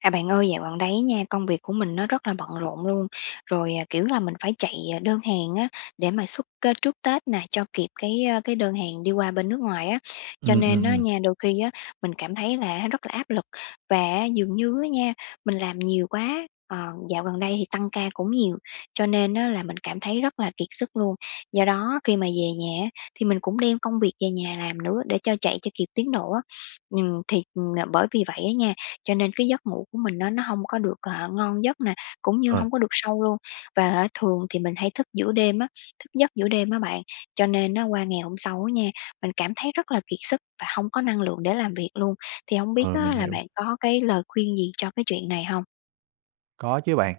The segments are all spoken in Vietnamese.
À, bạn ơi, dạo gần đây á nha, công việc của mình nó rất là bận rộn luôn. Rồi, ờ, kiểu là, mình phải chạy, à, đơn hàng á để mà xuất, ơ, trước Tết này cho kịp cái, ơ, cái đơn hàng đi qua bên nước ngoài á. Cho Ừm, ừm, nên á ừm. nha, đôi khi á mình cảm thấy là á rất là áp lực, và á dường như á nha, mình làm nhiều quá. Ờ, dạo gần đây thì tăng ca cũng nhiều, cho nên á là mình cảm thấy rất là kiệt sức luôn. Do đó khi mà về nhà á, thì mình cũng đem công việc về nhà làm nữa để cho chạy cho kịp tiến độ á. Ừm, thì, ừm, n bởi vì vậy á nha, cho nên cái giấc ngủ của mình á, nó hông có được, à, ngon giấc nè, cũng như Ờ. hông có được sâu luôn, và, a, thường thì mình hay thức giữa đêm á, thức giấc giữa đêm á bạn. Cho nên á qua ngày hôm sau á nha, mình cảm thấy rất là kiệt sức và hông có năng lượng để làm việc luôn. Thì hông biết Ờ, á, mình là hiểu. bạn có cái lời khuyên gì cho cái chuyện này hông? Có chứ bạn.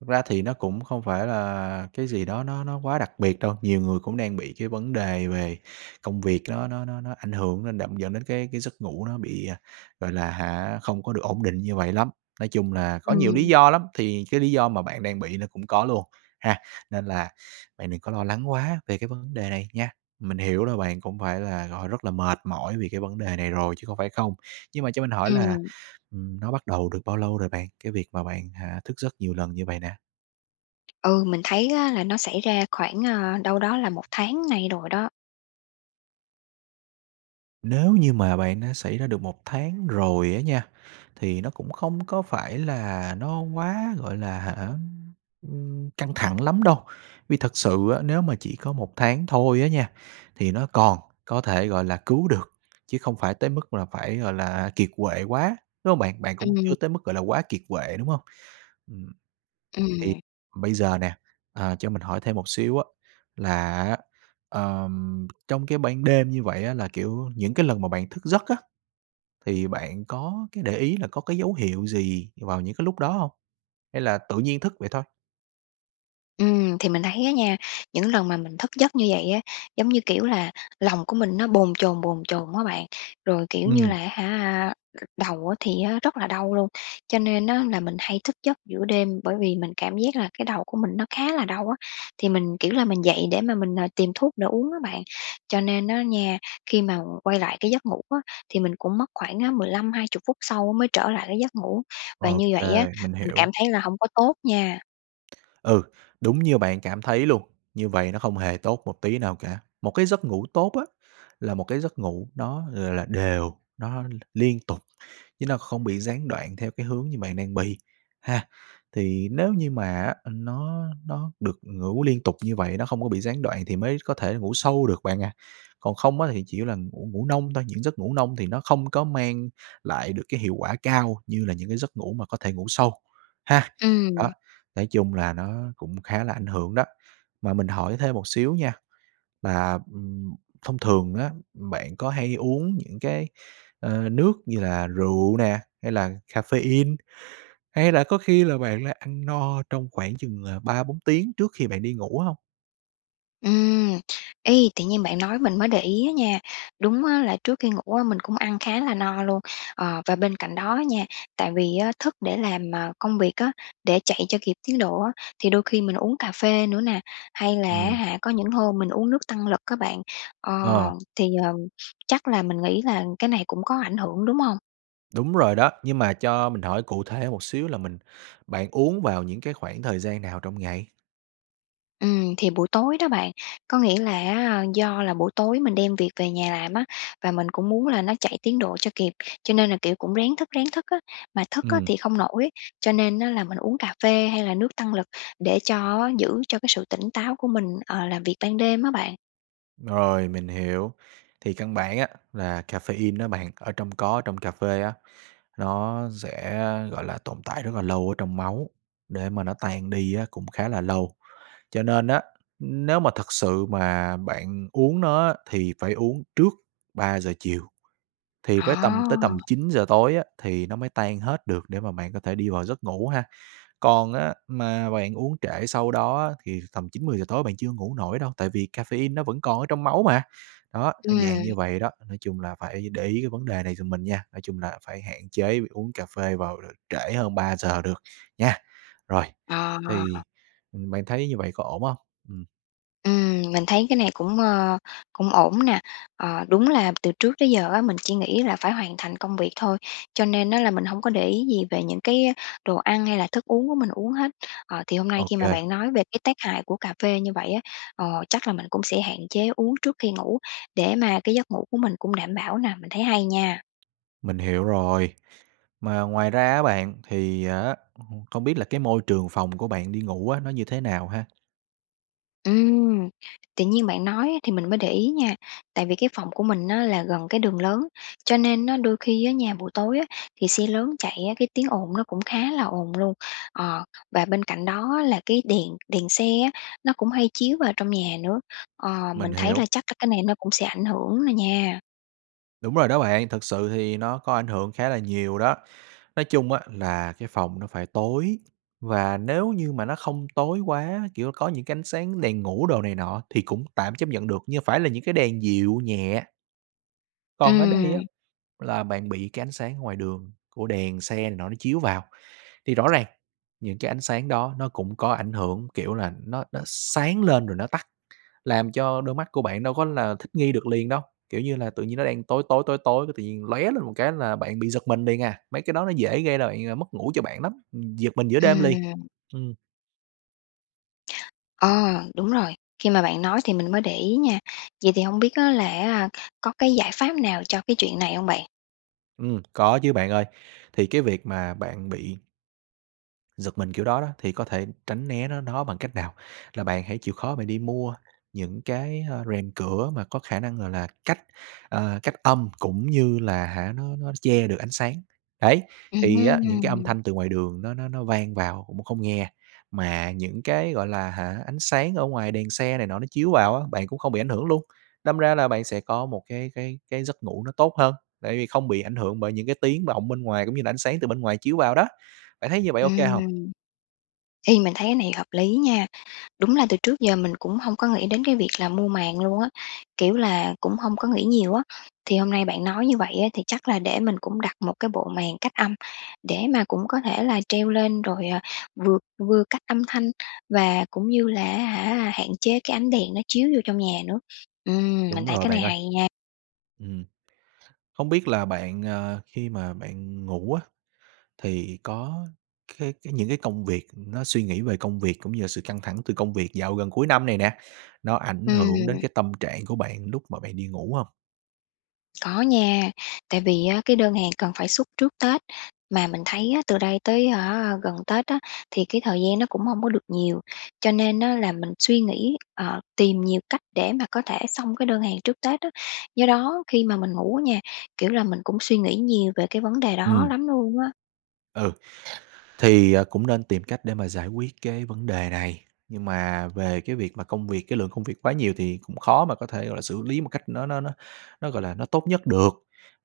Thực ra thì nó cũng không phải là cái gì đó nó nó quá đặc biệt đâu, nhiều người cũng đang bị cái vấn đề về công việc nó nó nó nó ảnh hưởng, nên đẫm dẫn đến cái cái giấc ngủ nó bị, à, gọi là hả, không có được ổn định như vậy lắm. Nói chung là có nhiều lý Ừm. do lắm, thì cái lý do mà bạn đang bị nó cũng có luôn, ha. Nên là bạn đừng có lo lắng quá về cái vấn đề này nha. Mình hiểu là bạn cũng phải là, gọi là, rất là mệt mỏi vì cái vấn đề này rồi chứ không phải không, nhưng mà cho mình hỏi là, Ừm. ừm, nó bắt đầu được bao lâu rồi bạn? Cái việc mà bạn, ờ, thức giấc nhiều lần như vậy nè? Ừ, mình thấy á là nó xảy ra khoảng, a, đâu đó là 1 tháng nay rồi đó. Nếu như mà bạn đã xảy ra được 1 tháng rồi á nha, thì nó cũng không có phải là nó quá, gọi là, hả, ưm, ưm, căng thẳng lắm đâu. Vì thật sự á, nếu mà chỉ có 1 tháng thôi á nha, thì nó còn có thể, gọi là, cứu được, chứ không phải tới mức là phải, gọi là, kiệt quệ quá, đúng hông bạn? Bạn cũng Ừm. chưa tới mức, gọi là, quá kiệt quệ, đúng hông? Ừm, thì Ừm. bây giờ nè, ờ, cho mình hỏi thêm một xíu á, là á, ờm, trong cái ban đêm như vậy á là, kiểu, những cái lần mà bạn thức giấc á, thì bạn có cái để ý là có cái dấu hiệu gì vào những cái lúc đó hông? Hay là tự nhiên thức vậy thôi? Ừm, thì mình thấy á nha, những lần mà mình thức giấc như vậy á, giống như, kiểu là, lòng của mình nó bồn chồn, bồn chồn á bạn, rồi, kiểu như Ừm. là á hả, c đầu á thì rất là đau luôn. Cho nên á là mình hay thức giấc giữa đêm, bởi vì mình cảm giác là cái đầu của mình nó khá là đau á, thì mình, kiểu là, mình dậy để mà mình, à, tìm thuốc để uống á bạn. Cho nên á nha, khi mà quay lại cái giấc ngủ á, thì mình cũng mất khoảng á 15-20 phút sau mới trở lại cái giấc ngủ. Và như OK, vậy á, mình mình cảm hiểu. thấy là hông có tốt nha. Ừ, đúng như bạn cảm thấy luôn, như vậy nó không hề tốt một tí nào cả. Một cái giấc ngủ tốt á là một cái giấc ngủ nó, gọi là, đều, nó l liên tục, chứ nó không bị gián đoạn theo cái hướng như bạn đang bị, ha. Thì nếu như mà á, ừ, nó nó được ngủ liên tục như vậy, nó không có bị gián đoạn thì mới có thể ngủ sâu được bạn ạ. Còn không á thì chỉ là ngủ ngủ nông thôi, những giấc ngủ nông thì nó không có mang lại được cái hiệu quả cao như là những cái giấc ngủ mà có thể ngủ sâu, ha. Đó, Ừm. nói chung là nó cũng khá là ảnh hưởng đó. Mà mình hỏi thêm một xíu nha, là, ừm, thông thường á, bạn có hay uống những cái, ờ, nước như là rượu nè, hay là caffeine, hay là có khi là bạn là ăn no trong khoảng chừng là 3-4 tiếng trước khi bạn đi ngủ hông? Ừm. Ê, tự nhiên bạn nói mình mới để ý á nha, đúng á là trước khi ngủ á, mình cũng ăn khá là no luôn. Ờ, và bên cạnh đó á nha, tại vì á thức để làm, ờ, công việc á, để chạy cho kịp tiến độ á, thì đôi khi mình uống cà phê nữa nè, hay là á Ừm. hả có những hôm mình uống nước tăng lực á bạn. Ờ, Ờ. thì, ờ, chắc là mình nghĩ là cái này cũng có ảnh hưởng, đúng hông? Đúng rồi đó, nhưng mà cho mình hỏi cụ thể một xíu là mình bạn uống vào những cái khoảng thời gian nào trong ngày? Ừm, thì buổi tối đó bạn, có nghĩa là á, do là buổi tối mình đem việc về nhà làm á, và mình cũng muốn là nó chạy tiến độ cho kịp. Cho nên là, kiểu, cũng ráng thức, ráng thức á, mà thức á, Ừm. thì không nổi, cho nên á là mình uống cà phê hay là nước tăng lực để cho á, giữ cho cái sự tỉnh táo của mình, ờ, làm việc ban đêm á bạn. Rồi, mình hiểu. Thì căn bản á, là caffeine á bạn, ở trong có ở trong cà phê á, nó dẽ, a, gọi là, tồn tại rất là lâu ở trong máu, để mà nó tan đi á cũng khá là lâu. Cho nên á, ưm, nếu mà thực sự mà bạn uống nó á, thì phải uống trước 3:00 chiều thì với tầm tới tầm À! 9:00 tối á, thì nó mới tan hết được để mà bạn có thể đi vào giấc ngủ ha. Còn á, mà bạn uống trễ sau đó á, thì tầm 9-10:00 tối bạn chưa ngủ nổi đâu, tại vì caffeine nó vẫn còn ở trong máu mà. Đó, ơ, Ừm. dạng như vậy đó, nói chung là phải để ý cái vấn đề này giùm mình nha, nói chung là phải hạn chế uống cà phê vào, ờ, trễ hơn 3:00 được nha! Rồi, À. thì, ừm, bạn thấy như vậy có ổn hông? Ừm. Ừm, mình thấy cái này cũng, ơ, cũng ổn nè. Ờ, đúng là từ trước tới giờ á, mình chỉ nghĩ là phải hoàn thành công việc thôi, cho nên á là mình hông có để ý gì về những cái đồ ăn hay là thức uống của mình uống hết. Ờ, thì hôm nay Ô khi mà kê. bạn nói về cái tác hại của cà phê như vậy á, ờ, chắc là mình cũng sẽ hạn chế uống trước khi ngủ, để mà cái giấc ngủ của mình cũng đảm bảo nè. Mình thấy hay nha. Mình hiểu rồi. Mà ngoài ra á bạn, thì á h không biết là cái môi trường phòng của bạn đi ngủ á, nó như thế nào ha? Ừm, tự nhiên bạn nói á thì mình mới để ý nha, tại vì cái phòng của mình á là gần cái đường lớn, cho nên nó đôi khi á nha, buổi tối á, thì xe lớn chạy á, cái tiếng ồn nó cũng khá là ồn luôn. Ờ, và bên cạnh đó á là cái đèn đèn xe á, nó cũng hay chiếu vào trong nhà nữa, ờ, mình Mình thấy là hiểu. chắc các cái này nó cũng sẽ ảnh hưởng nà nha. Đúng rồi đó bạn, thực sự thì nó có ảnh hưởng khá là nhiều đó. Nói chung á là cái phòng nó phải tối, và nếu như mà nó không tối quá, kiểu, có những cái ánh sáng đèn ngủ đồ này nọ thì cũng tạm chấp nhận được, nhưng phải là những cái đèn dịu nhẹ. Còn ở đây Ừm. á, là bạn bị cái ánh sáng ở ngoài đường, của đèn xe này nọ nó chiếu vào, thì rõ ràng những cái ánh sáng đó nó cũng có ảnh hưởng, kiểu là, nó nó sáng lên rồi nó tắt, làm cho đôi mắt của bạn đâu có là thích nghi được liền đâu. Kiểu như là, tự nhiên nó đang tối tối, tối tối cái tự nhiên lóe lên một cái là bạn bị giật mình liền à, mấy cái đó nó dễ gây ra bạn ờ, mất ngủ cho bạn lắm, ừm, giật mình giữa đêm liền. Ừm. Ừm. Ờ, đúng rồi. Khi mà bạn nói thì mình mới để ý nha. Vậy thì hông biết á là, a, có cái giải pháp nào cho cái chuyện này hông bạn. Ừm, có chứ bạn ơi. Thì cái việc mà bạn bị giật mình kiểu đó đó, thì có thể tránh né nó nó bằng cách nào? Là bạn hãy chịu khó bạn đi mua những cái, ơ, rèm cửa mà có khả năng, gọi là, cách, ờ, cách âm, cũng như là, hả, nó nó che được ánh sáng. Đấy, Ừm thì á những cái âm hưm. thanh từ ngoài đường nó nó nó vang vào cũng không nghe, mà những cái, gọi là, hả ánh sáng ở ngoài đèn xe này nọ nó chiếu vào á, bạn cũng không bị ảnh hưởng luôn. Đâm ra là bạn sẽ có một cái cái cái giấc ngủ nó tốt hơn, tại vì không bị ảnh hưởng bởi những cái tiếng vọng bên ngoài cũng như là ánh sáng từ bên ngoài chiếu vào đó. Bạn thấy như vậy OK hông? Ừm. Ê, mình thấy cái này hợp lý nha. Đúng là từ trước giờ mình cũng hông có nghĩ đến cái việc là mua màn luôn á, kiểu là, cũng hông có nghĩ nhiều á. Thì hôm nay bạn nói như vậy á, thì chắc là để mình cũng đặt một cái bộ màn cách âm để mà cũng có thể là treo lên rồi, ờ, vừa vừa cách âm thanh và cũng như là, á hả, hạn chế cái ánh đèn nó chiếu vô trong nhà nữa. Ừm, mình Đúng thấy rồi cái này bạn ơi. hay nha! Ừm. Hông biết là bạn, ờ, khi mà bạn ngủ á, thì có cái cái những cái công việc, ưm, nó suy nghĩ về công việc cũng như là sự căng thẳng từ công việc dạo gần cuối năm này nè, nó ảnh hưởng đến Ừm. cái tâm trạng của bạn lúc mà bạn đi ngủ hông? Có nha. Tại vì á, cái đơn hàng cần phải xuất trước Tết, mà mình thấy á, từ đây tới, hả, gần Tết á, thì cái thời gian nó cũng hông có được nhiều, cho nên á là mình suy nghĩ, ờ, tìm nhiều cách để mà có thể xong cái đơn hàng trước Tết á. Do đó khi mà mình ngủ nha, kiểu là, mình cũng suy nghĩ nhiều về cái vấn đề đó Ừm. lắm luôn á. Ừ, thì, ờ, cũng nên tìm cách để mà giải quyết cái vấn đề này. Nhưng mà về cái việc mà công việc, cái lượng công việc quá nhiều thì cũng khó mà có thể, gọi là, xử lý một cách nó nó nó nó, gọi là, nó tốt nhất được.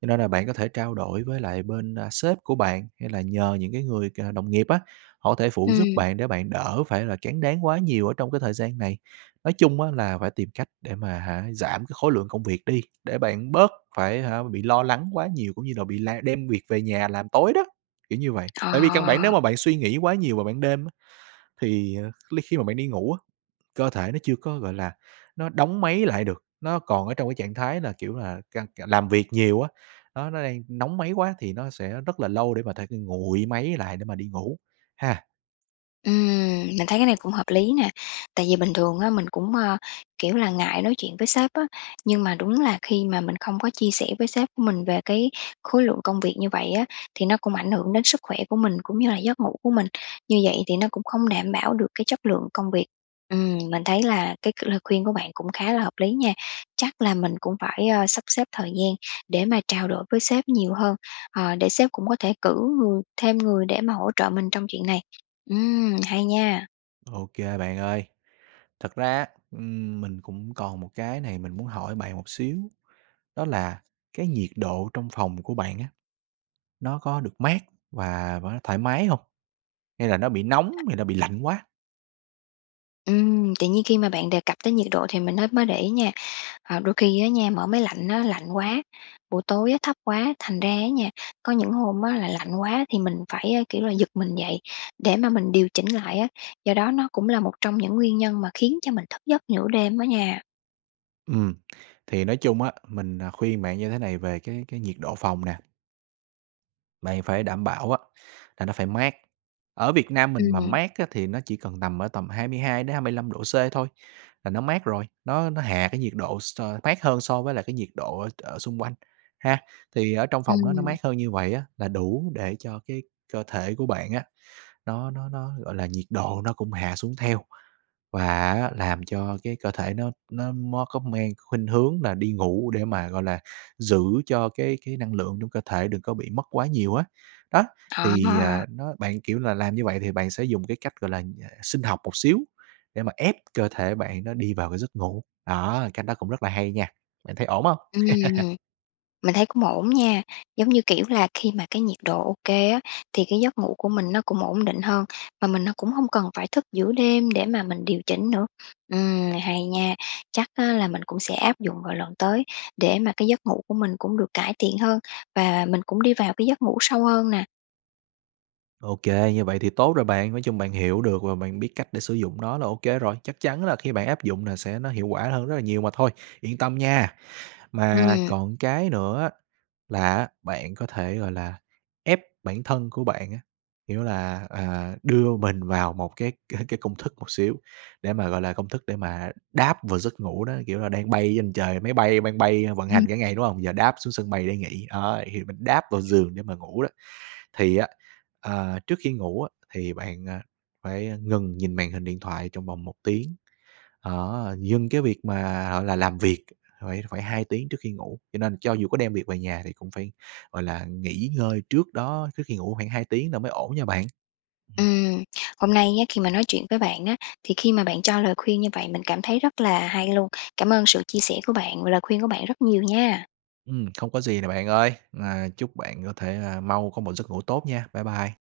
Cho nên là bạn có thể trao đổi với lại bên, a, sếp của bạn, hay là nhờ những cái người, cà, đồng nghiệp á, họ thể phụ giúp Ừm. bạn để bạn đỡ phải là tráng đáng quá nhiều ở trong cái thời gian này. Nói chung á là phải tìm cách để mà, hả, giảm cái khối lượng công việc đi, để bạn bớt phải, hả, bị lo lắng quá nhiều cũng như là bị la đem việc về nhà làm tối đó, kiểu như vậy. Ờ. Tại vì căn bản nếu mà bạn suy nghĩ quá nhiều vào ban đêm á, thì li khi mà bạn đi ngủ á, cơ thể nó chưa có, gọi là, nó đóng máy lại được, nó còn ở trong cái trạng thái là, kiểu là, căng c làm việc nhiều á, nó nó đang nóng máy quá thì nó sẽ rất là lâu để mà thể [unintelligible] nguội máy lại để mà đi ngủ, ha. Ừm, mình thấy cái này cũng hợp lý nè, tại vì bình thường á, mình cũng, ơ, kiểu là, ngại nói chuyện với sếp á. Nhưng mà đúng là khi mà mình không có chia sẻ với sếp của mình về cái khối lượng công việc như vậy á, thì nó cũng ảnh hưởng đến sức khỏe của mình, cũng như là giấc ngủ của mình. Như vậy thì nó cũng không đảm bảo được cái chất lượng công việc. Ừm, mình thấy là cái c lời khuyên của bạn cũng khá là hợp lý nha, chắc là mình cũng phải, ơ, sắp xếp thời gian để mà trao đổi với sếp nhiều hơn, ờ, để sếp cũng có thể cử người thêm người để mà hỗ trợ mình trong chuyện này. Ừm, hay nha. Ô kê bạn ơi. Thật ra, ừm, mình cũng còn một cái này mình muốn hỏi bạn một xíu, đó là cái nhiệt độ trong phòng của bạn á, nó có được mát và và nó thoải mái hông? Hay là nó bị nóng hay là bị lạnh quá? Ừm, tự nhiên khi mà bạn đề cập tới nhiệt độ thì mình mới mới để ý nha. Ờ, đôi khi á nha, mở máy lạnh á lạnh quá, buổi tối á thấp quá, thành ra á nha, có những hôm á là lạnh quá thì mình phải, a, kiểu là, giật mình dậy, để mà mình điều chỉnh lại á. Do đó nó cũng là một trong những nguyên nhân mà khiến cho mình thức giấc giữa đêm á nha. Ừm. Thì nói chung á, mình, ờ, khuyên bạn như thế này về cái cái nhiệt độ phòng nè. Mày phải đảm bảo á là nó phải mát. Ở Việt Nam mình Ừm, mà nè. mát á thì nó chỉ cần nằm ở tầm 22-25 độ C thôi là nó mát rồi, nó nó hạ cái nhiệt độ s mát hơn so với lại cái nhiệt độ ở ở xung quanh, ha. Thì ở trong phòng nó nó Ừm. mát hơn như vậy á, là đủ để cho cái cơ thể của bạn á nó nó nó, gọi là, nhiệt độ nó cũng hạ xuống theo, và á làm cho cái cơ thể nó nó mó có mang khuynh hướng là đi ngủ để mà, gọi là, giữ cho cái cái năng lượng trong cơ thể đừng có bị mất quá nhiều á. Đó, Ờ. thì, ờ, nó bạn, kiểu là, làm như vậy thì bạn sẽ dùng cái cách, gọi là, ờ, sinh học một xíu để mà ép cơ thể bạn nó đi vào cái giấc ngủ. Đó, cách đó cũng rất là hay nha, bạn thấy ổn hông? Ừm, mình thấy cũng ổn nha. Giống như, kiểu là, khi mà cái nhiệt độ ô kê á, thì cái giấc ngủ của mình nó cũng ổn định hơn, mà mình nó cũng hông cần phải thức giữa đêm để mà mình điều chỉnh nữa. Ừm, hay nha, chắc á là mình cũng sẽ áp dụng vào lần tới để mà cái giấc ngủ của mình cũng được cải thiện hơn và mình cũng đi vào cái giấc ngủ sâu hơn nà. Ô kê, như vậy thì tốt rồi bạn. Nói chung bạn hiểu được và bạn biết cách để sử dụng nó là ô kê rồi, chắc chắn là khi bạn áp dụng nà sẽ nó hiệu quả hơn rất là nhiều mà thôi, yên tâm nha. Mà Ừm. còn cái nữa á là á bạn có thể, gọi là, ép bản thân của bạn á, kiểu là, ờ, đưa mình vào một cái c cái công thức một xíu để mà, gọi là, công thức để mà đáp vào giấc ngủ đó. Kiểu là, đang bay trên trời, máy bay đang bay vận hành Ừm. cả ngày, đúng hông, giờ đáp xuống sân bay để nghỉ, đó, thì mình đáp vào giường để mà ngủ đó. Thì á, ờ, trước khi ngủ á, thì bạn, a, phải ngừng nhìn màn hình điện thoại trong vòng 1 tiếng. Đó, dừng cái việc mà, gọi là, làm việc phải phải 2 tiếng trước khi ngủ. Cho nên cho dù có đem việc về nhà thì cũng phải, gọi là, nghỉ ngơi trước đó, trước khi ngủ khoảng 2 tiếng là mới ổn nha bạn. Ừm. Ừm, hôm nay nhé, khi mà nói chuyện với bạn á, thì khi mà bạn cho lời khuyên như vậy mình cảm thấy rất là hay luôn. Cảm ơn sự chia sẻ của bạn và lời khuyên của bạn rất nhiều nha. Ừm, không có gì nè bạn ơi! Và chúc bạn có thể là mau có một giấc ngủ tốt nha. Bye bye.